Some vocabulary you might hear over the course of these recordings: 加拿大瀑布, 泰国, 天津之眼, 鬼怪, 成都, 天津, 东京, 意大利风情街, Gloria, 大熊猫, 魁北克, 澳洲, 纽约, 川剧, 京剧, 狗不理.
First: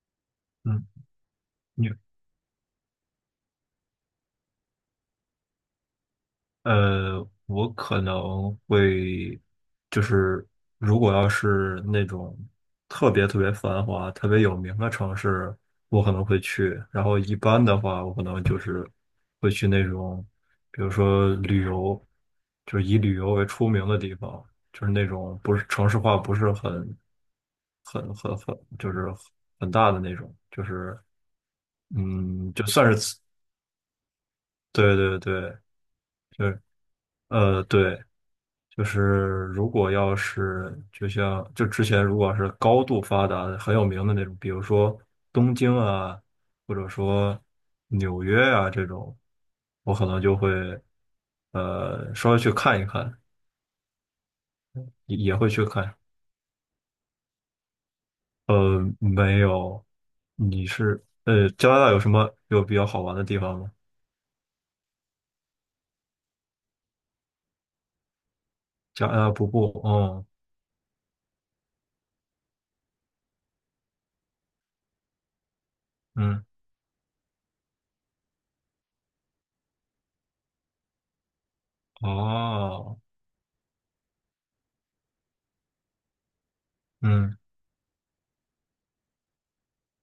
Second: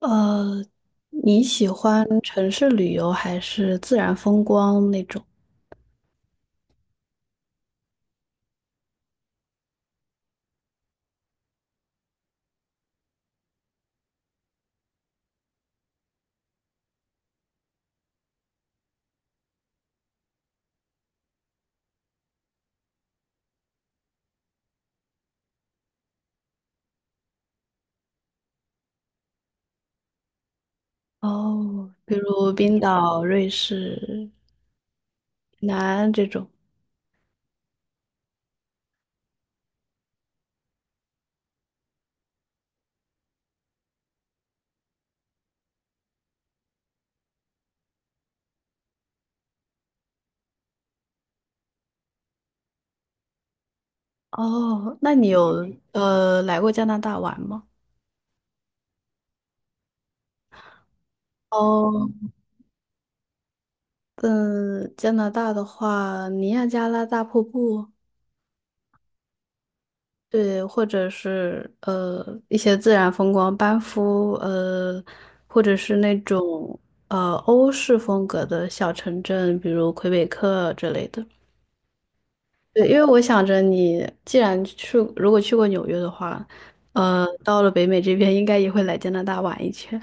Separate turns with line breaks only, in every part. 呃，
嗯，
你喜
你
欢城市旅游还是自然风光那种？
我可能会就是，如果要是那种特别特别繁华、特别有名的城市，我可能会去。然后一般的话，我可能就是会去那种，比如说旅游，就是以旅游为出名的地方，就是那种不是城市化不是很，就是很大的那种。
哦，比如
就
冰
算是
岛、瑞士、
对对对，
南安这
就
种。
是对。就是如果要是就像就之前如果是高度发达的很有名的那种，比如说东京啊，或者说纽约啊这种，我可能就会稍微去看一看，
哦，那
也
你
也会去
有
看。
来过加拿大玩吗？
没有，加拿大有什
哦，
么有比较好玩的地方吗？
嗯，加拿大的话，尼亚加拉大瀑布，
加拿大瀑布，嗯
对，或者是一些自然风光，班夫，或者是那
嗯，
种欧式风格的小城镇，比如魁北克之类的。对，因
哦，
为我想着你既然去，如果去过纽约的话，呃，
嗯。
到了北美这边应该也会来加拿大玩一圈。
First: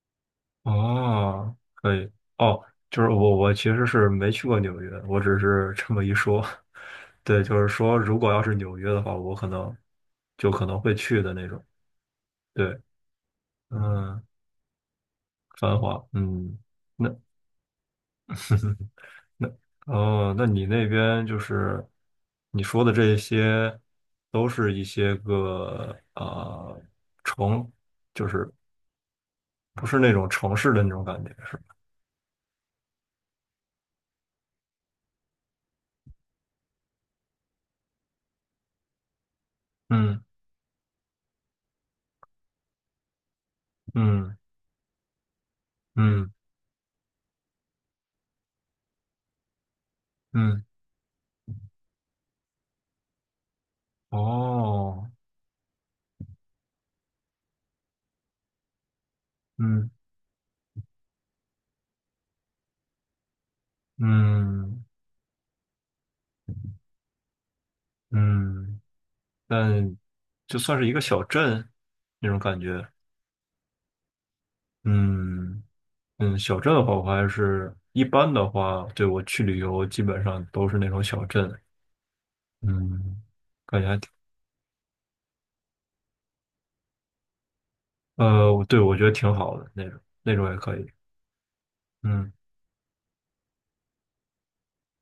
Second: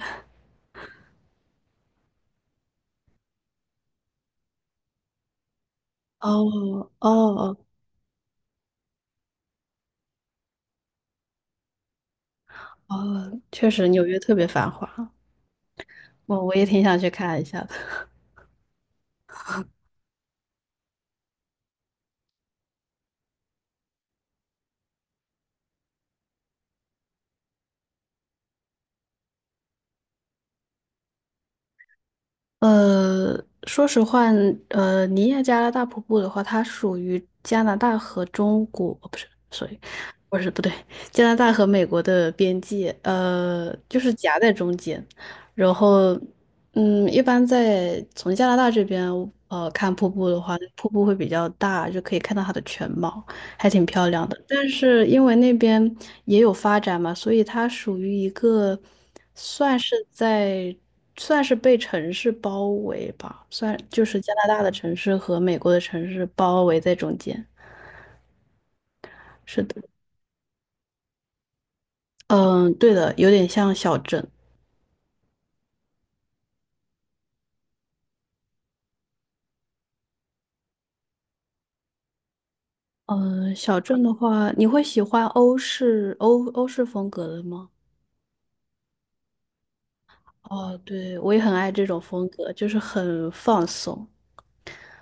哦，可以。哦，就是我其实是没去过纽约，我只是这么一说。
哦哦
对，
哦
就是说，如果要是纽约的话，我可能就可能会去的那种。对，
哦，确实纽约
嗯，
特别繁华，
繁华，
我
嗯，
也挺想去
那
看一下的。
那哦，那你那边就是你说的这些，都是一些个啊城，就是不是那种城市的那种感觉，是吧？
呃，说实话，呃，尼亚加拉大瀑布的话，它属于加拿大和中国，哦不是所以
嗯
不是，不对，加拿大和美国的边界，就是
嗯
夹在中间。然后，
嗯
嗯，一般在从加拿大这边，看瀑布的话，
嗯，
瀑布会比较大，就可以看到它的全貌。还挺漂亮的。但是
哦，
因为那边也有发展嘛，所以它属于一个算
嗯，
是在算是被城市包围吧，算就是加拿大的
嗯
城市和美国的城市包围在中间。
嗯，
是的，
但就算是一个小镇那种感
嗯，
觉。
对的，有点像小镇。
嗯嗯，小镇的话，我还是一般的话，对我去旅游基本上都是那种小镇，嗯，
嗯，小
感觉还
镇
挺，
的话，你会喜欢欧式风格的吗？
呃，我对，我觉得挺好的那种，那种也可
哦，
以。
对，我也很爱这种风
嗯，
格，就是很放松。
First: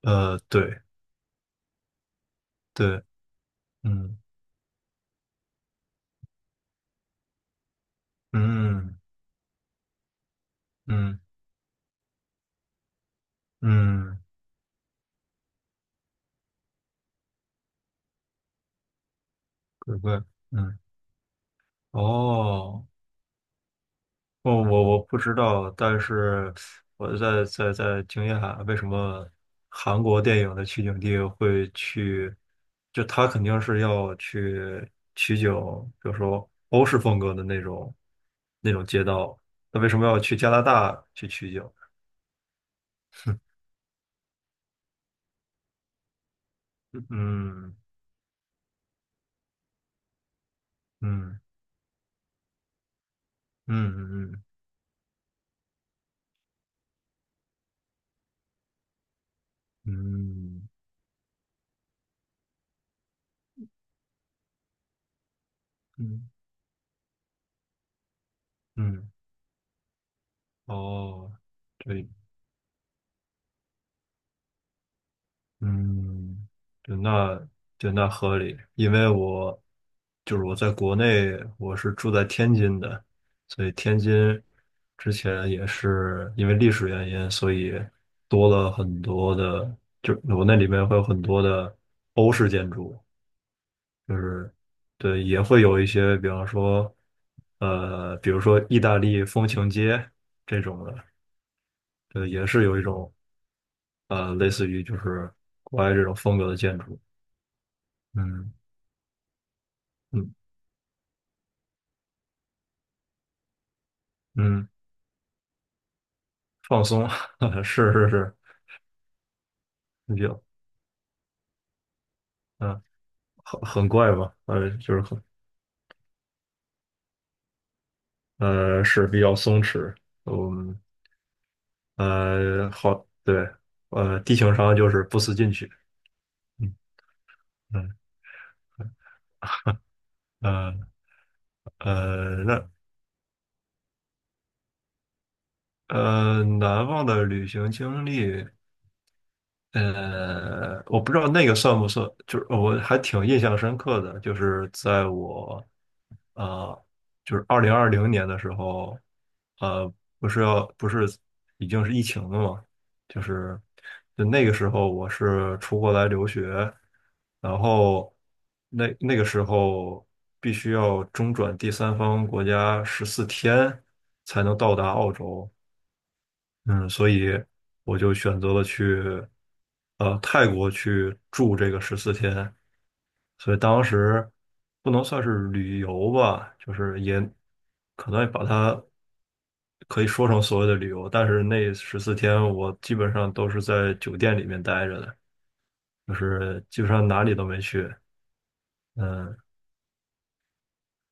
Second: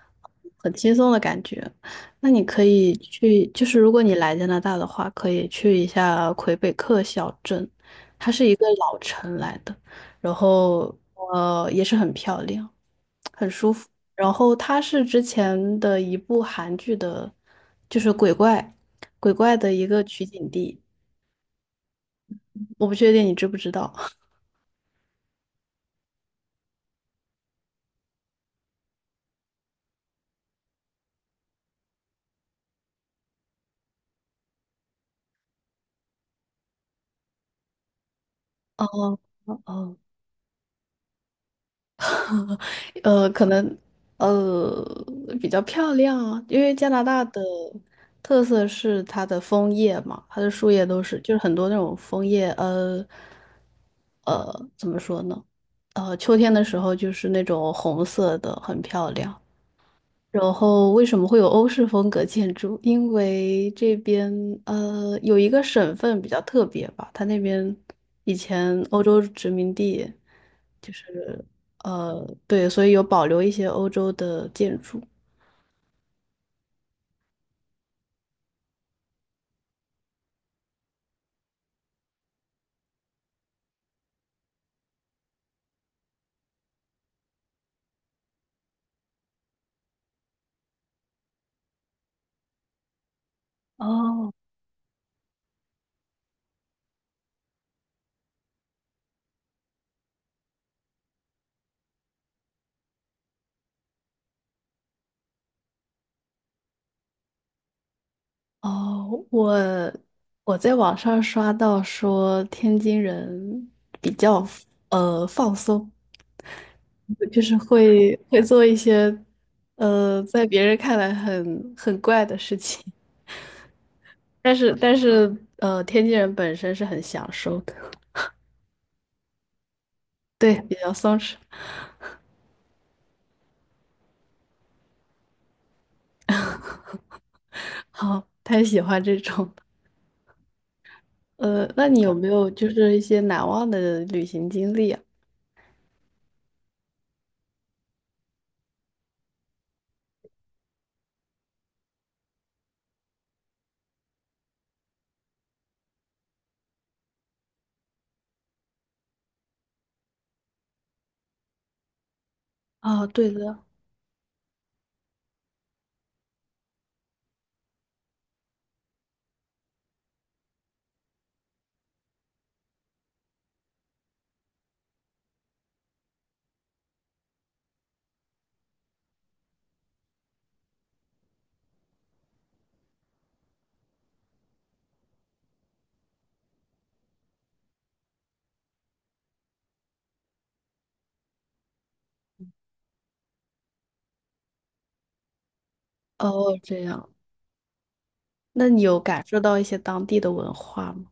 很
对
轻松的感觉。那你可以
对，
去，就是如果你
嗯
来加拿大的话，可以去一下魁北克小镇，它是一个
嗯
老城来的，然后
嗯
也是很漂亮，很舒服。
嗯，
然后它是之前的一部韩剧的，就是鬼怪，鬼怪的一
鬼
个
怪，
取景
嗯，
地，
哦，
我不确定你知不知道。
我不知道，但是我在惊讶为什么韩国电影的取景地会去，就他肯定是要去取景，比如说欧式风格的那种那种街
哦
道，
哦
那为
哦。
什么要去加拿大去取景？
可能呃比较漂亮啊，因为加拿大的
嗯
特色是它的枫叶嘛，它的树叶都是就是
嗯
很多那种枫叶，
嗯嗯嗯
怎么说呢？秋天的时候就是那种红色的，很漂亮。然
嗯
后为什么会有欧式风格建筑？因为这边有一个省份比
嗯
较特别吧，它那边以前欧
嗯，
洲殖民地，就
哦，
是
对，
对，所以有保留一些欧洲的建筑。
嗯，对，那对，那合理，因为我就是我在国内，我是住在天津的，所以天津之前也是因为历史原因，所以多了很多的，就是我那里面会有很多的欧式建筑，就
哦，
是对，也会有一些，比方说比如说意大利风情街这种的，对，也是有一种类似于就是国外这种风格的建筑。嗯，
哦，我
嗯
我在网上刷到说天津人比较
嗯，
放松，
放松，
就是
是是
会
是，
会做一些
有，
在别人看来很怪的事
嗯，
情。
很很怪吧，
但是但
就是很，
是天津人本身是很享受的，
是比较松弛，
对，比
嗯，
较松弛，
好，对，地球上就是不思进取。嗯 嗯，
好，太喜欢这种了
呃
那你有没有
那
就是一些难忘的旅行经历啊？
难忘的旅行经历，我不知道那个算不算，就是我还挺印象深刻的，就是在我呃，就是2020年的时候，呃，不是已经是疫情了嘛，
啊，
就
对
是
的，
就那个时候我是出国来留学，然后那个时候必须要中转第三方国家十四天才能到达澳洲。嗯，所以我就选择了去泰国去住这个十四天，所以当时不能算是旅游吧，就是也可能把它可以说成所谓的旅游，但是那十四天我基本上都是在酒店里面待着的，就
哦，
是
这
基本上
样，
哪里都没去。
那你有感
嗯，
受到一些当地的文化吗？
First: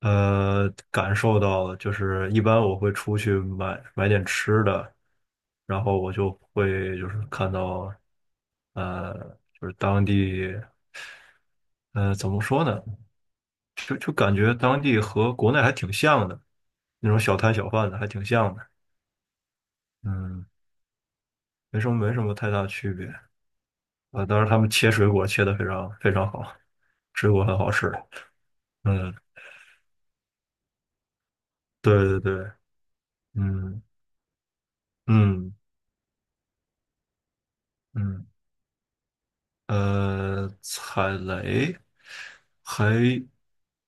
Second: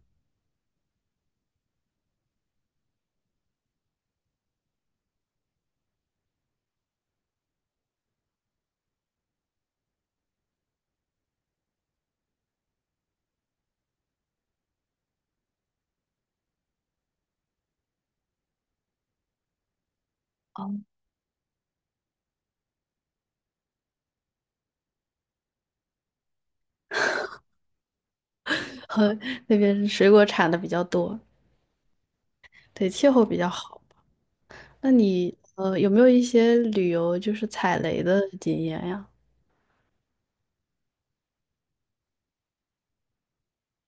感受到了，就是一般我会出去买点吃的，然后我就会就是看到呃，就是当地怎么说呢，就感觉当地和国内还挺像的，那种小摊小贩的还挺像的，嗯，
哦，
没什么太大区别啊。当然他们切水果切的非常非常好，水果很好吃。嗯，
和那边水果产的比较多，
对对对，
对，气候比较好。
嗯
那你
嗯
有没有一些旅游就是踩雷的
嗯。
经验呀？
踩雷还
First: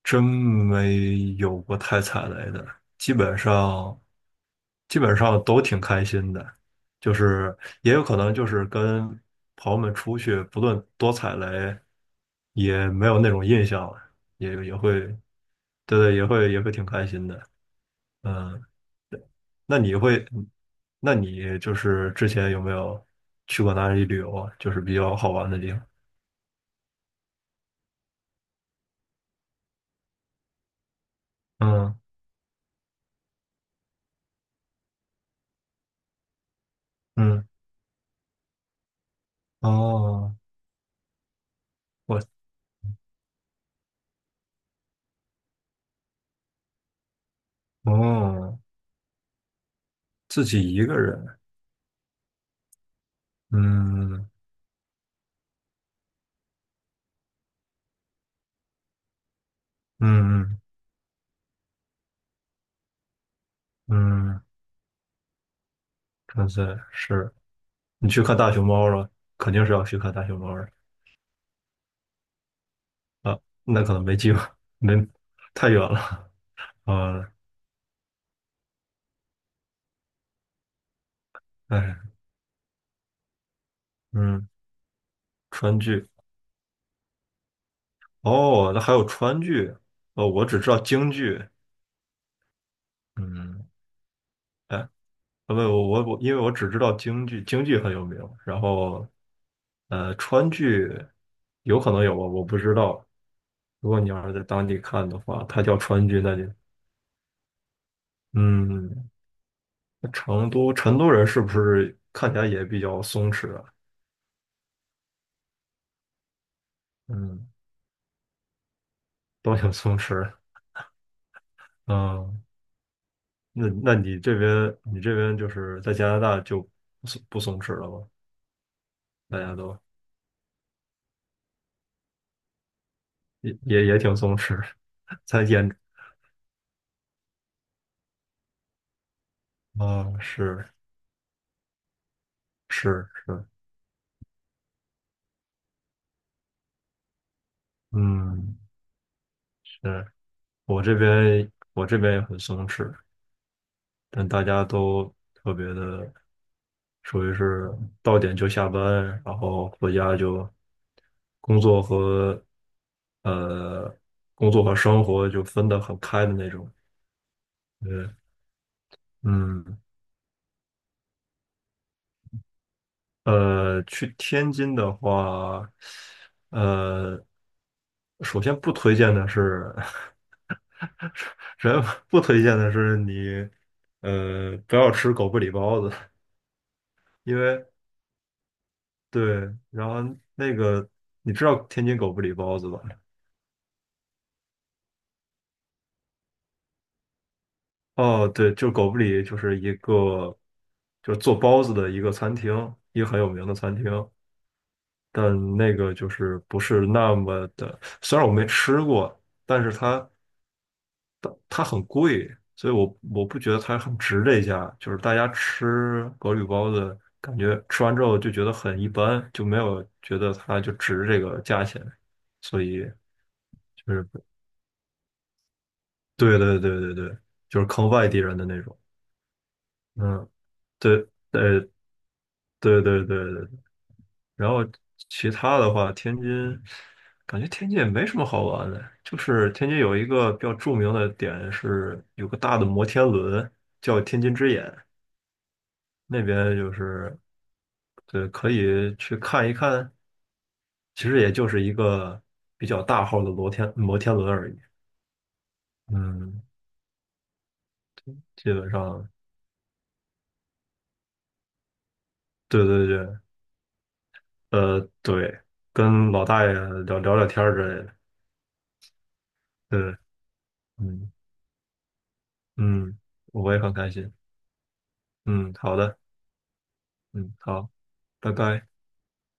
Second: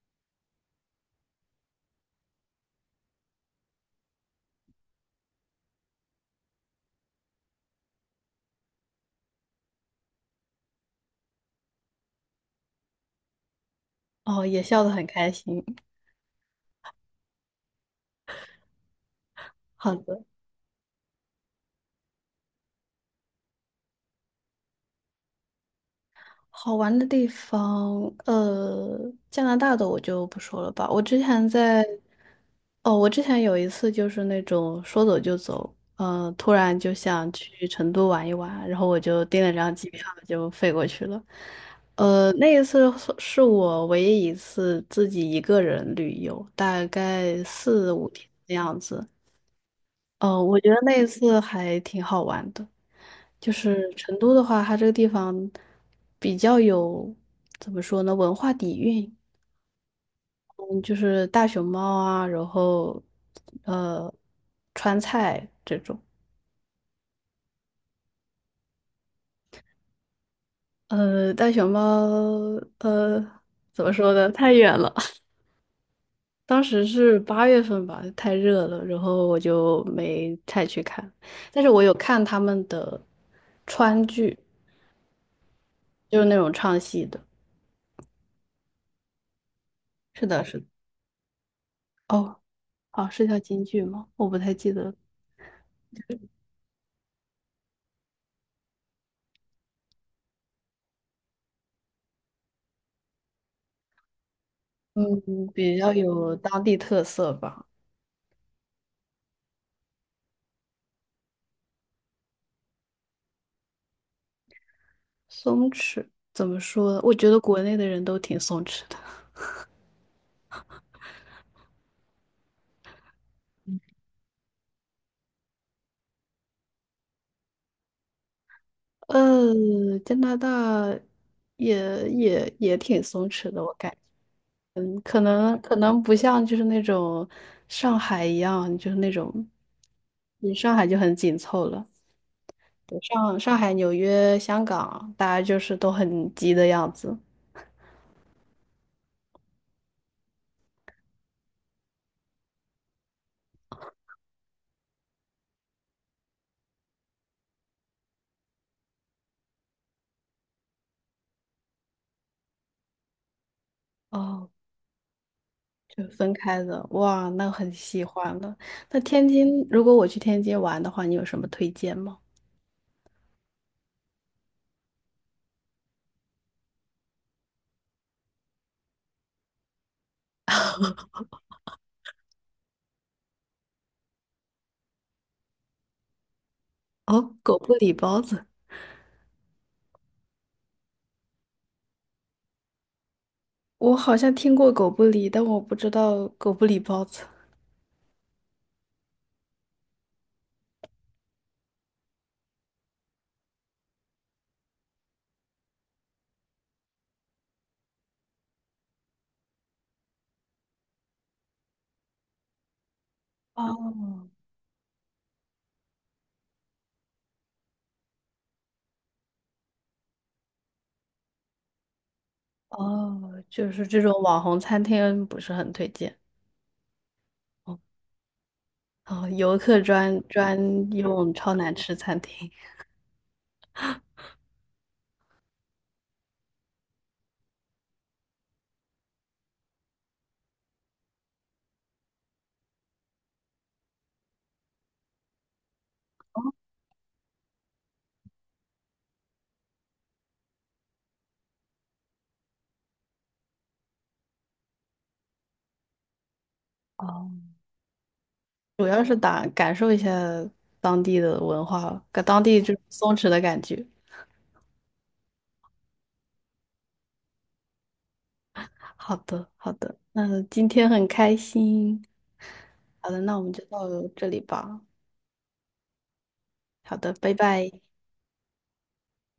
真没有过太踩雷的，基本上基本上都挺开心的，就是也有可能就是跟朋友们出去，不论多踩雷，也没有那种印象了，
哦，
也
也
也
笑得
会
很开心。
对对，也会挺开心的。嗯，那
好
你
的，
会，那你就是之前有没有去过哪里旅游啊？就是比较好玩的地方。
好玩的地方，呃，加拿大的我就不说了吧。我之前在，
嗯
哦，我之前有一次就是那种说走就走，呃，突然就想
嗯。
去成都玩一玩，然后我就订了张机票
哦，
就飞过去了。
我
那一次是我唯一一次自己一个人旅游，大概四五天的
哦，
样子。哦，
自
我觉
己
得
一
那
个
一
人，
次还挺好玩的。就是成
嗯
都的话，它这个地方比较有怎么说呢，文化底蕴。
嗯
嗯，就是大熊猫啊，然后呃，
嗯，
川菜这种。
真是，你去看大熊猫了，肯定是要去看大熊猫的
呃，大熊猫呃，
啊，那
怎么
可能
说
没
呢，
机会。
太远了。
没 太远了
当时是
啊，
八月份吧，太热了，然后我就没太去看。但是我有
哎，
看他们的川剧，
嗯，川剧，
就是那种唱戏的。
哦，那还有川剧，
是
哦，
的，
我
是
只
的。
知道京剧，
哦，哦，是叫京
嗯，
剧吗？我不太记
哎，
得
啊
了
不，我，因为我只知道京剧，京剧很有名，然后川剧有可能有吧，我不知道。如果你要是在当地看的
嗯，
话，它
比
叫
较
川剧，
有
那就
当地特色吧。
嗯，那成都人是不是看起来也比较松弛啊？
松弛怎么说？我觉得
嗯，
国内的人都挺松弛的。
都挺松弛。嗯，那你这边就是在加拿大就不松弛了吗？大家都
加拿大也也挺松弛
也
的，我
也
感觉。
也挺松弛，
嗯，可
在
能可
眼
能不像就是那种上海一样，就是那种，
啊，
你
是
上海就很紧凑了。对
是是，
上海、纽约、香港，大家就是都很急的样子。
嗯，是我这边也很松弛，但大家都特别的。属于是到点就下班，然后回家就工作和呃
哦，
工作和生活就分得很
就
开
分
的那
开
种。
的，哇，那很喜
对，
欢了。那天津，
嗯，
如果我去天津玩的话，你有什么推荐吗？
去天津的话，呃，首先不推荐的是，首先不推荐的是你，不要吃狗不理包子。
哦，
因
狗
为
不理包子。
对，然后那个你知道天津狗不理包子吧？
我好像听过狗不理，但我不知道狗不理包子。
哦，对，就狗不理就是一个，就是做包子的一个餐厅，一个很有名的餐厅，但那个就是不是那么的，虽然我没吃过，但是它，所以我不觉得它很值
哦
这一下，就是大家吃狗不理包子，感觉吃完之后就觉得很一般，就没有觉得它就值这个价钱，所以
哦，就是
就
这
是
种网红餐厅不是很推荐
对对对对对，就是
哦。
坑外地人的那种。
哦，游客专
嗯，
专
对，
用超
对
难吃餐厅，
对对对对。然后其他的话，感觉天津也没什么好玩的，就是天津有一个比较著名的点是有个大的摩天轮叫天津之眼，那边就是对可以去看一看，其实也就是一个比较大号的摩天轮而已。嗯，基本
主要
上
是打感受一下当地的文化，跟当地
对
这种
对
松
对，
弛的感觉。
对，跟老大爷聊聊天儿之类的，
好的，好的，
对，
那今天很
嗯
开心。
嗯，
好的，那我们
我也
就
很
到
开心，
这里吧。
嗯，好的，
好的，拜
嗯好，
拜。
拜拜。